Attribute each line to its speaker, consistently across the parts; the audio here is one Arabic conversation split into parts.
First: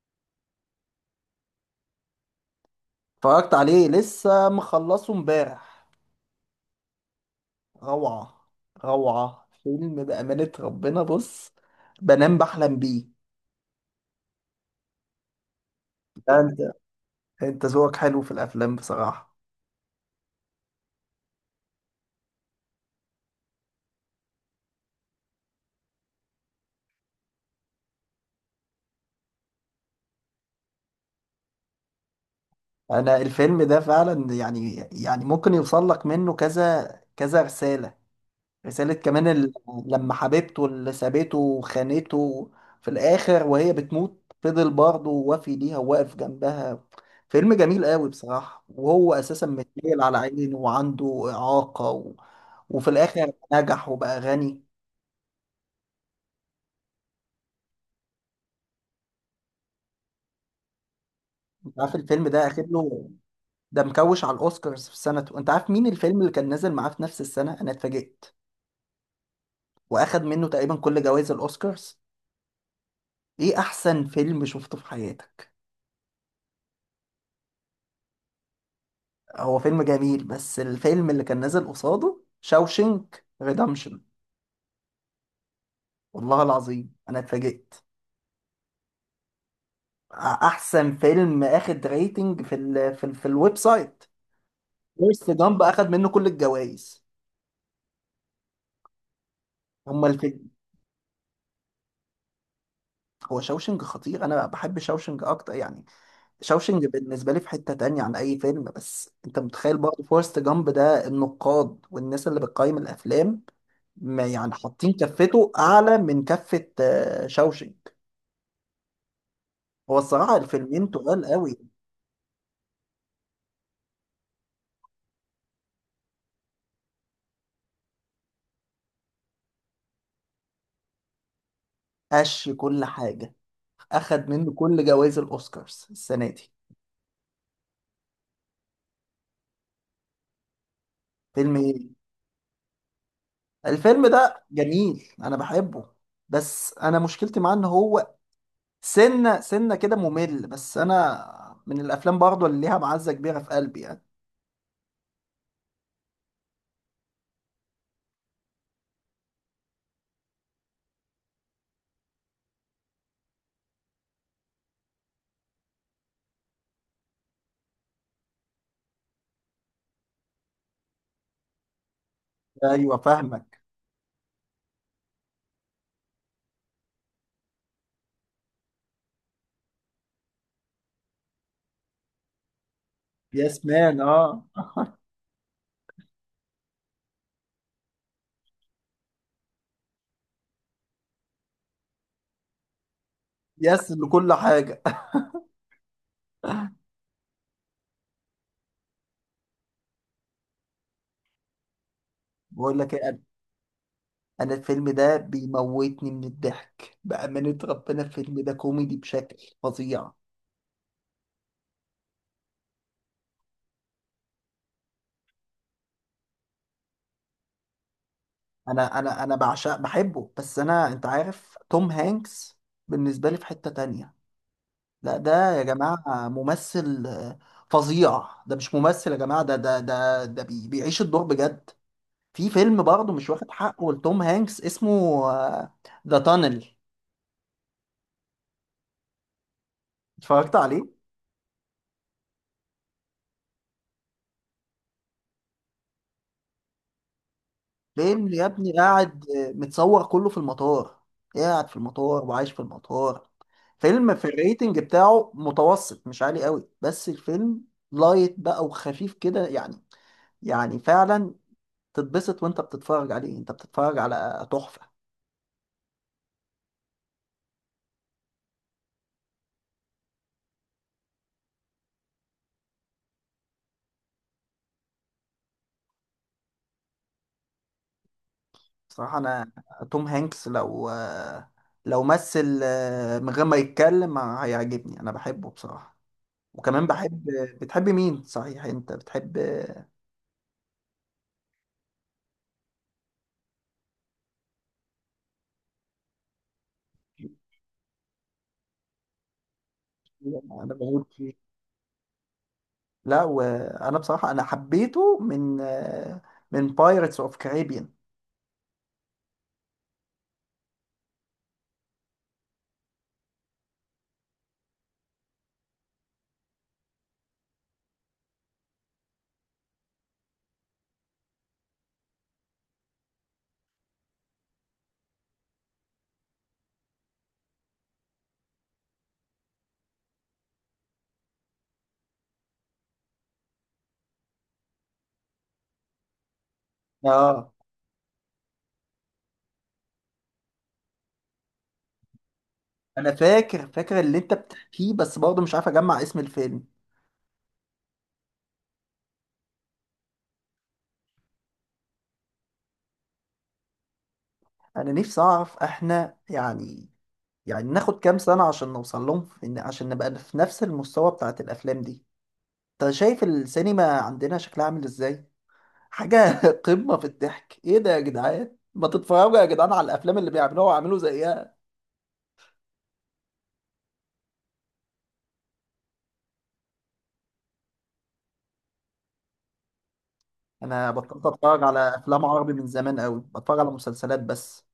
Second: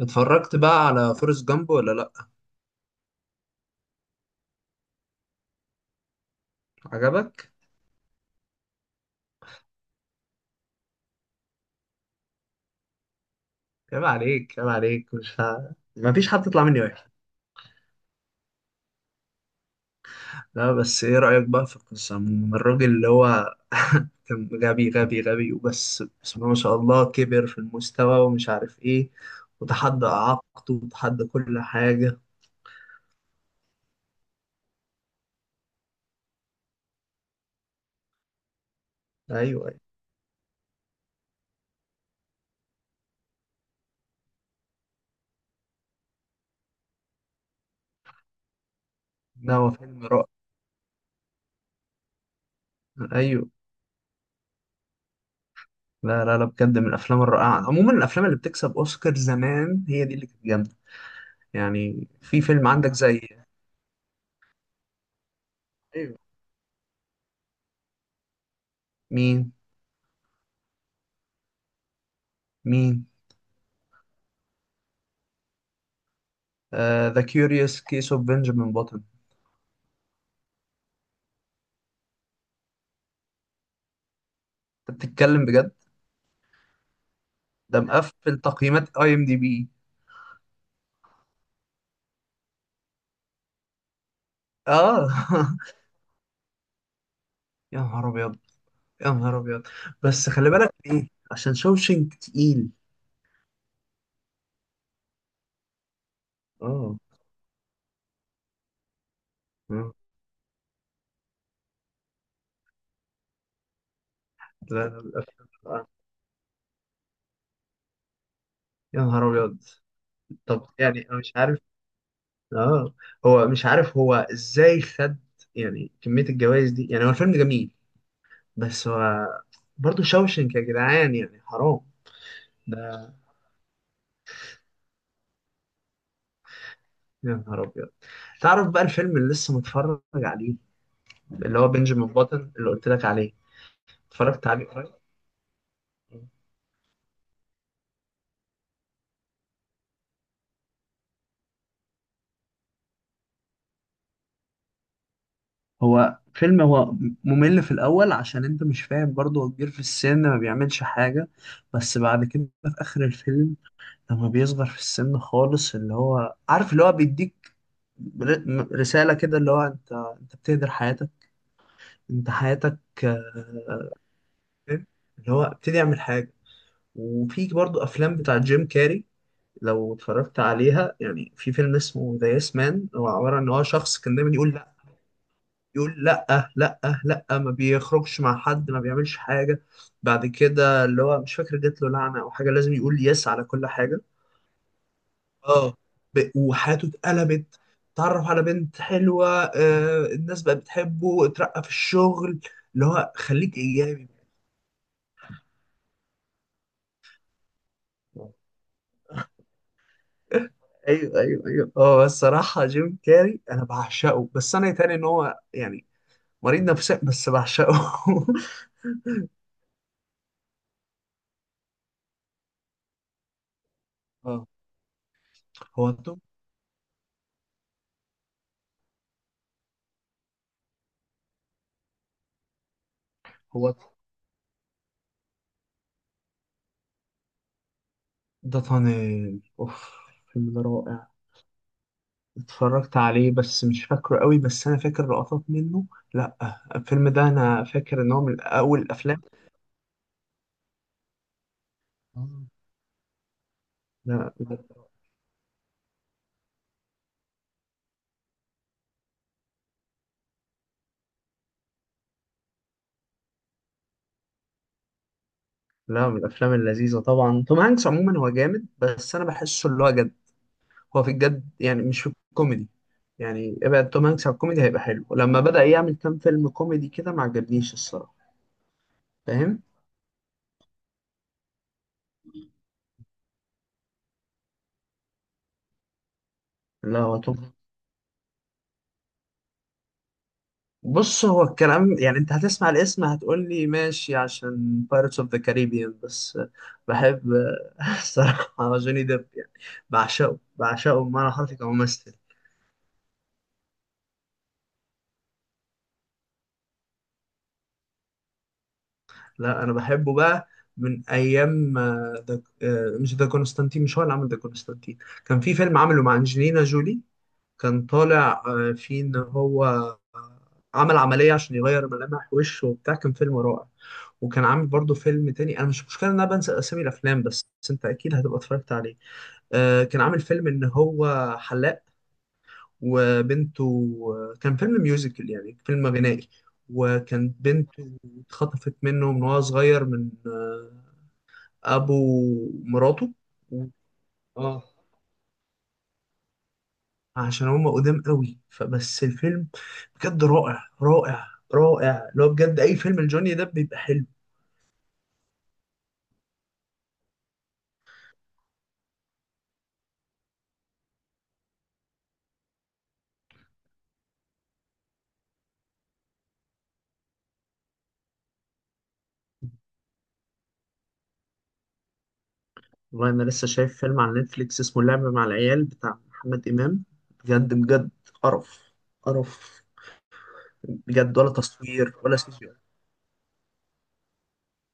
Speaker 1: اتفرجت بقى على فورست جامب ولا لا؟
Speaker 2: اتفرجت عليه، لسه مخلصه امبارح.
Speaker 1: عجبك؟
Speaker 2: روعة. روعة فيلم، بأمانة ربنا. بص، بنام بحلم بيه.
Speaker 1: عيب عليك، عيب عليك، مش ها... ما فيش
Speaker 2: لا
Speaker 1: حد
Speaker 2: انت،
Speaker 1: يطلع مني وحش.
Speaker 2: انت ذوقك حلو في الافلام بصراحة.
Speaker 1: لا، بس ايه رأيك بقى في القصة من الراجل اللي هو كان غبي غبي غبي وبس، بسم الله ما شاء الله كبر في المستوى ومش عارف ايه. وتحدى إعاقته وتحدى كل حاجة.
Speaker 2: انا الفيلم ده فعلا يعني ممكن يوصل لك منه كذا كذا رسالة رسالة كمان
Speaker 1: ايوه، ايوه.
Speaker 2: لما حبيبته اللي سابته وخانته في الآخر وهي بتموت، فضل برضه وافي ليها وواقف جنبها. فيلم جميل قوي بصراحة، وهو أساسا
Speaker 1: لا، هو
Speaker 2: متنيل
Speaker 1: فيلم
Speaker 2: على
Speaker 1: رائع.
Speaker 2: عينه وعنده إعاقة وفي الآخر
Speaker 1: ايوه.
Speaker 2: نجح وبقى غني.
Speaker 1: لا، لا، لا، بجد من الافلام الرائعة. عموما الافلام اللي بتكسب اوسكار زمان هي دي اللي كانت جامدة.
Speaker 2: أنت عارف
Speaker 1: يعني
Speaker 2: الفيلم
Speaker 1: في
Speaker 2: ده أخد
Speaker 1: فيلم عندك
Speaker 2: له،
Speaker 1: زي.
Speaker 2: ده مكوش على الأوسكارز في سنته؟ أنت عارف مين
Speaker 1: ايوه.
Speaker 2: الفيلم اللي كان نازل معاه في نفس السنة؟ أنا اتفاجئت.
Speaker 1: مين؟
Speaker 2: وأخد منه تقريبا كل جوائز الأوسكارز.
Speaker 1: مين؟
Speaker 2: إيه أحسن فيلم شفته في حياتك؟
Speaker 1: ذا كيوريوس كيس اوف بنجامين باتون.
Speaker 2: هو فيلم جميل، بس الفيلم اللي كان نازل قصاده شاوشنك ريدمشن.
Speaker 1: انت بتتكلم بجد؟
Speaker 2: والله العظيم انا اتفاجئت.
Speaker 1: ده مقفل تقييمات IMDB.
Speaker 2: احسن فيلم اخد ريتنج في ال في الويب سايت
Speaker 1: اه.
Speaker 2: فورست جامب، اخد منه كل الجوائز.
Speaker 1: يا نهار ابيض. يا نهار ابيض.
Speaker 2: هما
Speaker 1: بس
Speaker 2: الفيلم.
Speaker 1: خلي بالك ايه؟ عشان شوشنك تقيل.
Speaker 2: هو شاوشنج خطير، انا بحب شاوشنج اكتر يعني. شاوشنج
Speaker 1: اه.
Speaker 2: بالنسبه لي في حته تانية عن اي فيلم، بس انت متخيل
Speaker 1: آه.
Speaker 2: برضه فورست جامب ده النقاد والناس اللي بتقيم الافلام ما يعني
Speaker 1: لا،
Speaker 2: حاطين
Speaker 1: لا،
Speaker 2: كفته
Speaker 1: آه.
Speaker 2: اعلى من كفه شاوشنج.
Speaker 1: يا نهار ابيض.
Speaker 2: هو الصراحة
Speaker 1: طب،
Speaker 2: الفيلمين
Speaker 1: يعني انا
Speaker 2: تقال
Speaker 1: مش
Speaker 2: قوي.
Speaker 1: عارف. اه. هو مش عارف هو ازاي خد. يعني كمية الجوائز دي. يعني هو الفيلم جميل. بس هو. برضه شوشنك يا جدعان يعني حرام.
Speaker 2: قش كل حاجة، أخد منه كل جوائز الأوسكارز السنة دي.
Speaker 1: يا نهار ابيض. تعرف بقى الفيلم اللي لسه متفرج عليه؟
Speaker 2: فيلم
Speaker 1: اللي هو
Speaker 2: إيه؟
Speaker 1: بنجامين باتن، اللي قلت لك عليه.
Speaker 2: الفيلم ده
Speaker 1: اتفرجت عليه قريب.
Speaker 2: جميل، أنا بحبه. بس أنا مشكلتي معاه إن هو سنة سنة كده ممل، بس أنا من الأفلام برضه اللي ليها معزة كبيرة في قلبي يعني.
Speaker 1: هو فيلم، هو. ممل في الأول عشان أنت مش فاهم، برضه هو كبير في السن ما بيعملش حاجة. بس بعد كده في آخر الفيلم. لما بيصغر في السن خالص اللي هو عارف، اللي هو بيديك رسالة كده، اللي هو أنت بتهدر حياتك. أنت حياتك
Speaker 2: أيوه،
Speaker 1: آه،
Speaker 2: فاهمك.
Speaker 1: اللي هو ابتدي اعمل حاجة. وفي برضو أفلام بتاع جيم كاري. لو اتفرجت عليها يعني في فيلم اسمه ذا يس مان. هو عبارة عن إن هو
Speaker 2: يس
Speaker 1: شخص
Speaker 2: مان،
Speaker 1: كان دايما
Speaker 2: أه.
Speaker 1: يقول لأ. يقول لا، لا، لا، ما بيخرجش مع حد ما بيعملش حاجة. بعد كده اللي هو مش فاكر جات له لعنة أو حاجة، لازم يقول يس على كل
Speaker 2: يس
Speaker 1: حاجة.
Speaker 2: لكل حاجة.
Speaker 1: اه. وحياته اتقلبت. اتعرف على بنت حلوة، الناس بقت بتحبه، اترقى في الشغل.
Speaker 2: بقول
Speaker 1: اللي
Speaker 2: لك إيه يا
Speaker 1: هو
Speaker 2: قلبي،
Speaker 1: خليك إيجابي.
Speaker 2: أنا الفيلم ده بيموتني من الضحك بأمانة ربنا. الفيلم ده كوميدي بشكل فظيع.
Speaker 1: ايوه، ايوه، ايوه. هو الصراحة جيم كاري أنا بعشقه، بس أنا يتهيألي إن هو يعني مريض نفسي بس بعشقه.
Speaker 2: انا بعشق بحبه، بس انا انت عارف توم هانكس بالنسبه لي في حته تانية.
Speaker 1: اه،
Speaker 2: لا ده يا
Speaker 1: هو
Speaker 2: جماعه
Speaker 1: توب.
Speaker 2: ممثل فظيع. ده مش ممثل يا جماعه، ده ده ده ده بي بيعيش الدور بجد. في فيلم برضه مش واخد
Speaker 1: هو.
Speaker 2: حقه لتوم هانكس اسمه ذا تانل،
Speaker 1: ده طنيل اوف. الفيلم
Speaker 2: اتفرجت
Speaker 1: ده
Speaker 2: عليه؟
Speaker 1: رائع. اتفرجت عليه بس مش فاكره قوي، بس انا فاكر لقطات منه. لا، الفيلم ده انا فاكر ان هو
Speaker 2: فيلم
Speaker 1: من
Speaker 2: يا ابني
Speaker 1: اول الافلام.
Speaker 2: قاعد متصور كله في المطار. قاعد في المطار
Speaker 1: آه.
Speaker 2: وعايش في المطار. فيلم في
Speaker 1: لا،
Speaker 2: الريتنج بتاعه متوسط، مش عالي قوي، بس الفيلم لايت بقى وخفيف كده يعني. يعني فعلا تتبسط وانت بتتفرج عليه، انت بتتفرج على تحفة.
Speaker 1: لا، من الافلام اللذيذه. طبعا توم هانكس عموما هو جامد، بس انا بحسه اللي هو جد. هو في الجد يعني، مش في الكوميدي. يعني ابعد توم هانكس عن الكوميدي هيبقى حلو. لما بدأ يعمل كام فيلم كوميدي كده ما عجبنيش الصراحه.
Speaker 2: صراحة انا
Speaker 1: فاهم؟
Speaker 2: توم هانكس لو مثل من غير ما يتكلم هيعجبني، انا بحبه بصراحة. وكمان
Speaker 1: لا، هو
Speaker 2: بحب،
Speaker 1: توم.
Speaker 2: بتحب مين صحيح انت بتحب؟
Speaker 1: بص، هو الكلام يعني انت هتسمع الاسم هتقول لي ماشي عشان Pirates of the Caribbean، بس بحب الصراحة جوني ديب يعني. بعشقه،
Speaker 2: انا
Speaker 1: بعشقه،
Speaker 2: بموت
Speaker 1: بمعنى
Speaker 2: فيه.
Speaker 1: حرفي كممثل.
Speaker 2: لا وانا بصراحة انا حبيته من بايرتس اوف كاريبيان.
Speaker 1: لا، انا بحبه بقى. من ايام ده، مش ده كونستانتين؟ مش هو اللي عمل ده كونستانتين. كان في فيلم عمله مع انجلينا جولي. كان طالع فيه ان هو آه، عمل عملية عشان يغير ملامح وشه وبتاع. كان فيلم رائع. وكان عامل برضه فيلم تاني. انا مش مشكلة ان انا بنسى اسامي الافلام، بس انت اكيد هتبقى اتفرجت عليه. كان عامل فيلم ان هو حلاق، وبنته. كان فيلم ميوزيكال يعني فيلم غنائي. وكان
Speaker 2: اه،
Speaker 1: بنته اتخطفت منه من وهو صغير من ابو مراته.
Speaker 2: انا
Speaker 1: و-
Speaker 2: فاكر اللي انت
Speaker 1: اه،
Speaker 2: بتحكيه، بس برضه مش عارف اجمع اسم الفيلم.
Speaker 1: عشان هم قدام قوي فبس الفيلم بجد رائع، رائع، رائع. لو بجد اي فيلم لجوني ده بيبقى حلو.
Speaker 2: انا نفسي اعرف، احنا يعني ناخد كام سنة عشان نوصل لهم في إن عشان نبقى في نفس المستوى بتاعت الأفلام دي؟ أنت شايف السينما عندنا شكلها عامل إزاي؟ حاجة قمة في الضحك. إيه ده يا جدعان؟ ما تتفرجوا يا جدعان على الأفلام اللي بيعملوها وعملوا زيها.
Speaker 1: والله انا لسه شايف فيلم على نتفليكس اسمه اللعب مع العيال بتاع محمد امام. بجد بجد. قرف. قرف.
Speaker 2: أنا
Speaker 1: بجد،
Speaker 2: بطلت
Speaker 1: ولا
Speaker 2: أتفرج
Speaker 1: تصوير
Speaker 2: على
Speaker 1: ولا
Speaker 2: أفلام
Speaker 1: سي جي
Speaker 2: عربي
Speaker 1: آي
Speaker 2: من زمان أوي، بتفرج على مسلسلات بس.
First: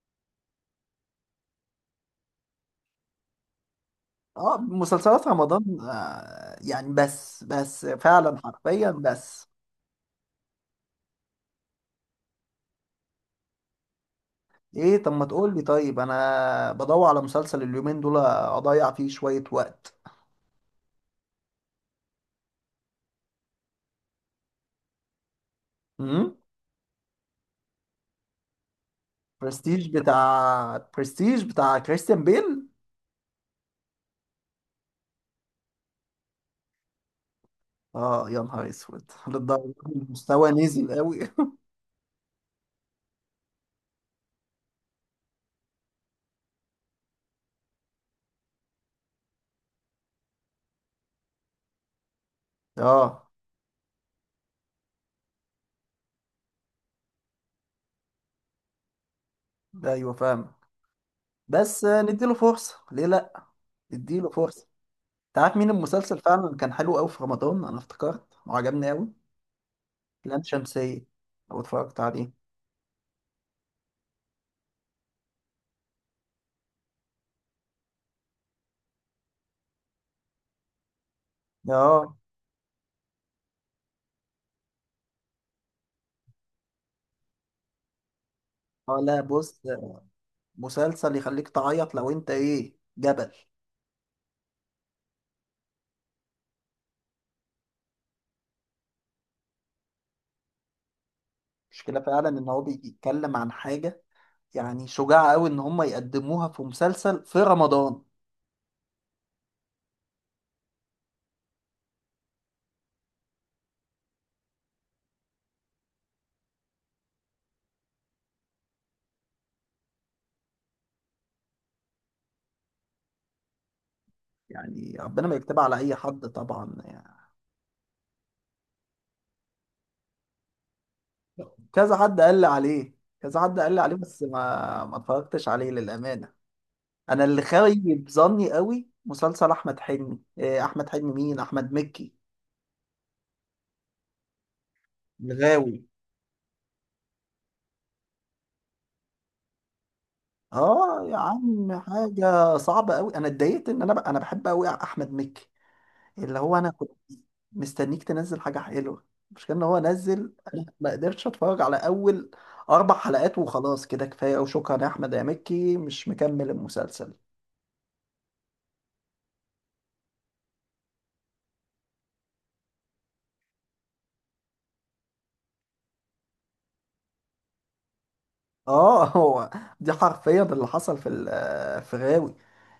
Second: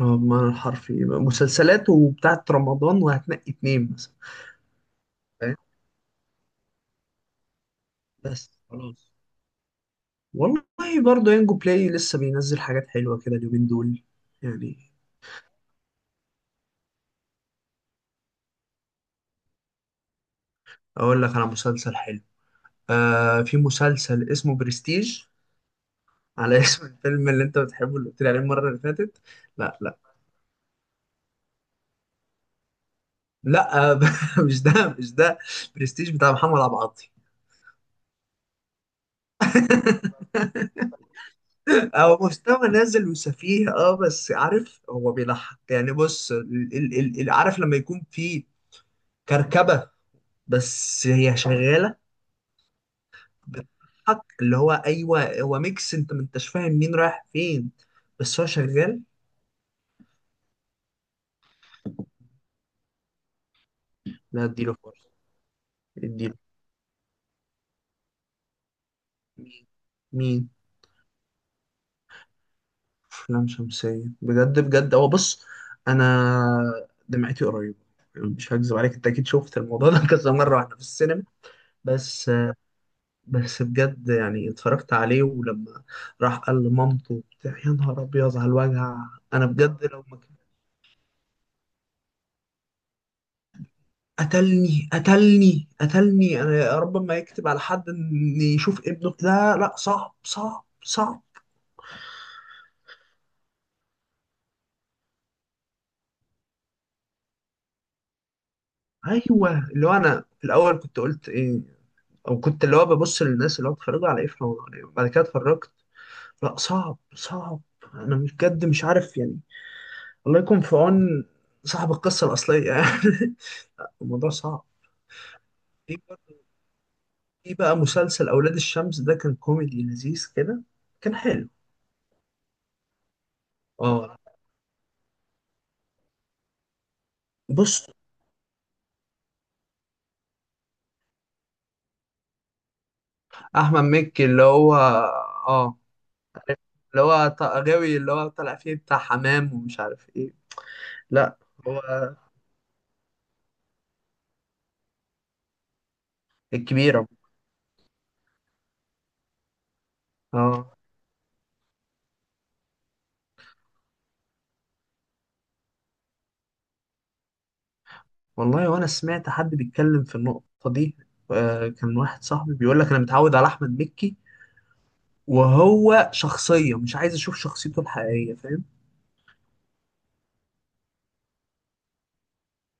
Speaker 1: اه، بمعنى الحرفي مسلسلات وبتاعت رمضان وهتنقي اتنين مثلا.
Speaker 2: أه مسلسلات
Speaker 1: فاهم؟
Speaker 2: رمضان يعني، بس فعلا
Speaker 1: بس
Speaker 2: حرفيا
Speaker 1: خلاص.
Speaker 2: بس.
Speaker 1: والله. برضه ينجو بلاي لسه بينزل حاجات حلوة كده اليومين دول. يعني.
Speaker 2: إيه، طب ما تقول لي طيب. أنا بدور على مسلسل اليومين دول أضيع فيه شوية وقت.
Speaker 1: اقول لك على مسلسل حلو. آه، في مسلسل اسمه برستيج. على اسم الفيلم اللي انت بتحبه اللي قلت لي عليه المره اللي فاتت. لا،
Speaker 2: برستيج؟
Speaker 1: لا.
Speaker 2: بتاع برستيج بتاع كريستيان بيل؟
Speaker 1: لا، آه، مش ده، مش ده. برستيج بتاع محمد عبد العاطي.
Speaker 2: اه يا نهار اسود، للدرجه دي المستوى نزل قوي!
Speaker 1: هو مستوى نازل وسفيه، اه بس عارف هو بيضحك يعني. بص، عارف لما يكون في كركبة، بس هي شغالة
Speaker 2: اه،
Speaker 1: بتضحك. اللي هو ايوه، هو ميكس انت ما انتش فاهم مين رايح فين، بس هو شغال.
Speaker 2: ايوه فاهم. بس نديله فرصه، ليه لا، نديله
Speaker 1: لا،
Speaker 2: فرصه.
Speaker 1: اديله فرصة.
Speaker 2: انت عارف مين المسلسل
Speaker 1: اديله.
Speaker 2: فعلا كان حلو قوي في رمضان؟ انا افتكرت وعجبني قوي. لام
Speaker 1: مين؟
Speaker 2: شمسيه، لو اتفرجت عليه.
Speaker 1: أفلام شمسية. بجد بجد هو. بص، أنا دمعتي قريبة. يعني مش هكذب عليك، أنت أكيد شفت الموضوع ده كذا مرة وإحنا في السينما.
Speaker 2: اه.
Speaker 1: بس. بس بجد يعني اتفرجت عليه، ولما راح قال لمامته وبتاع، يا نهار أبيض على الوجع.
Speaker 2: اه، لا
Speaker 1: أنا
Speaker 2: بص،
Speaker 1: بجد لو ما
Speaker 2: مسلسل يخليك تعيط لو انت ايه، جبل.
Speaker 1: قتلني، قتلني، قتلني. أنا يا رب ما يكتب على حد إن يشوف ابنه. لا، لا، صعب، صعب، صعب.
Speaker 2: المشكله فعلا ان هو بيتكلم عن حاجه، يعني شجاعة قوي ان هم يقدموها في مسلسل في رمضان.
Speaker 1: أيوه، اللي هو أنا في الأول كنت قلت إيه، وكنت اللي هو ببص للناس اللي هو اتخرجوا على ايه في رمضان يعني. بعد كده اتفرجت. لا، صعب، صعب. انا بجد مش عارف يعني. الله يكون في عون صاحب القصة الأصلية يعني. الموضوع صعب.
Speaker 2: يعني ربنا ما يكتبها على اي
Speaker 1: في
Speaker 2: حد
Speaker 1: برضه-
Speaker 2: طبعا يعني.
Speaker 1: في بقى مسلسل أولاد الشمس، ده كان كوميدي لذيذ كده. كان حلو.
Speaker 2: كذا حد قال لي عليه. كذا حد قال لي عليه
Speaker 1: اه،
Speaker 2: بس ما اتفرجتش عليه للامانه. انا اللي
Speaker 1: بص.
Speaker 2: خايب ظني قوي مسلسل احمد حلمي، إيه، احمد حلمي مين، احمد مكي،
Speaker 1: أحمد مكي اللي هو اه،
Speaker 2: الغاوي.
Speaker 1: اللي هو غاوي، اللي هو طالع فيه بتاع حمام ومش عارف ايه.
Speaker 2: اه يا
Speaker 1: لا.
Speaker 2: عم،
Speaker 1: هو
Speaker 2: حاجه صعبه قوي. انا اتضايقت ان انا انا بحب قوي احمد مكي. اللي هو انا كنت
Speaker 1: الكبيرة.
Speaker 2: مستنيك تنزل حاجه حلوه. مش كان هو نزل؟ انا
Speaker 1: اه.
Speaker 2: ما قدرتش اتفرج على اول 4 حلقات، وخلاص كده كفايه وشكرا يا احمد يا مكي، مش مكمل المسلسل.
Speaker 1: والله وانا سمعت حد بيتكلم في النقطة دي. كان واحد صاحبي بيقول لك انا متعود على احمد مكي، وهو شخصية مش عايز اشوف شخصيته الحقيقية. فاهم؟
Speaker 2: اه هو دي حرفيا اللي حصل في في غاوي،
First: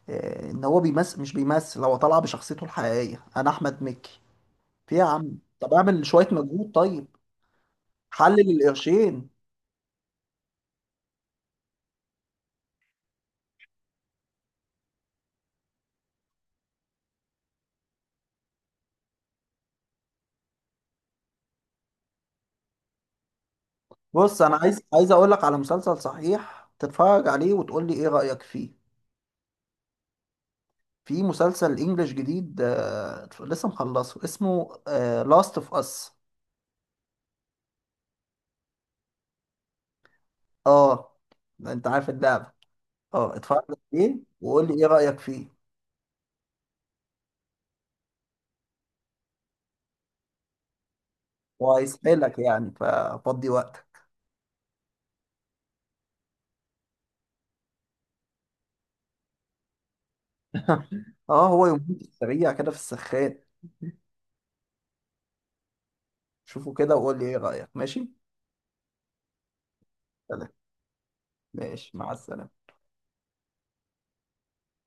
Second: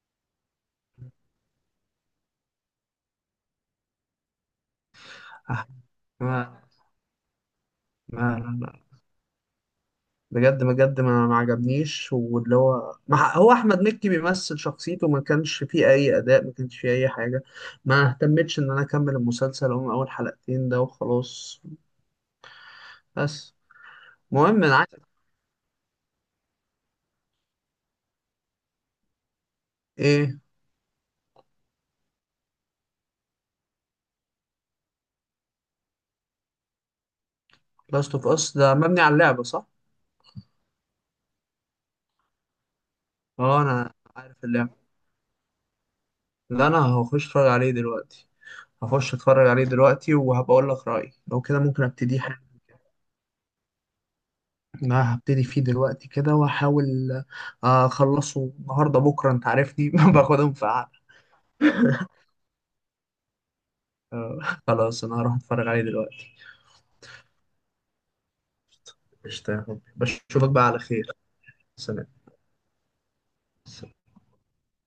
Speaker 2: ان هو بيمثل، مش بيمثل، هو طالع بشخصيته الحقيقيه انا احمد مكي. في يا عم
Speaker 1: آه،
Speaker 2: طب اعمل شويه
Speaker 1: ما
Speaker 2: مجهود طيب،
Speaker 1: ما
Speaker 2: حلل
Speaker 1: ما-
Speaker 2: القرشين.
Speaker 1: بجد بجد، ما عجبنيش، واللي هو ما ح- هو احمد مكي بيمثل شخصيته. ما كانش فيه اي اداء، ما كانش فيه اي حاجة. ما اهتمتش ان انا اكمل المسلسل، هم اول حلقتين ده وخلاص. بس.
Speaker 2: بص، انا
Speaker 1: المهم انا
Speaker 2: عايز
Speaker 1: عايز
Speaker 2: اقول لك على مسلسل صحيح، تتفرج عليه وتقول لي ايه رايك فيه.
Speaker 1: ايه؟
Speaker 2: في مسلسل انجليش جديد لسه مخلصه اسمه لاست اوف اس.
Speaker 1: لاست اوف اس ده مبني على اللعبة صح؟
Speaker 2: اه، ده انت عارف اللعبه. اه،
Speaker 1: اه،
Speaker 2: اتفرج
Speaker 1: انا
Speaker 2: عليه
Speaker 1: عارف
Speaker 2: وقول لي ايه
Speaker 1: اللعبة.
Speaker 2: رايك فيه.
Speaker 1: لا، انا هخش اتفرج عليه دلوقتي. هخش اتفرج عليه دلوقتي وهبقى اقول لك رأيي. لو كده ممكن ابتدي
Speaker 2: وهيسحلك
Speaker 1: حاجة.
Speaker 2: يعني، ففضي وقتك.
Speaker 1: انا هبتدي فيه دلوقتي كده واحاول. اخلصه النهارده بكره. انت عارفني باخدهم في قعده.
Speaker 2: اه هو يومين في السريع كده في السخان.
Speaker 1: آه، خلاص انا هروح اتفرج عليه دلوقتي.
Speaker 2: شوفه كده وقول لي ايه رايك، ماشي؟
Speaker 1: قشطة يا حبيبي،
Speaker 2: سلام،
Speaker 1: بشوفك بقى على خير.
Speaker 2: ماشي،
Speaker 1: سلام.
Speaker 2: مع السلامه.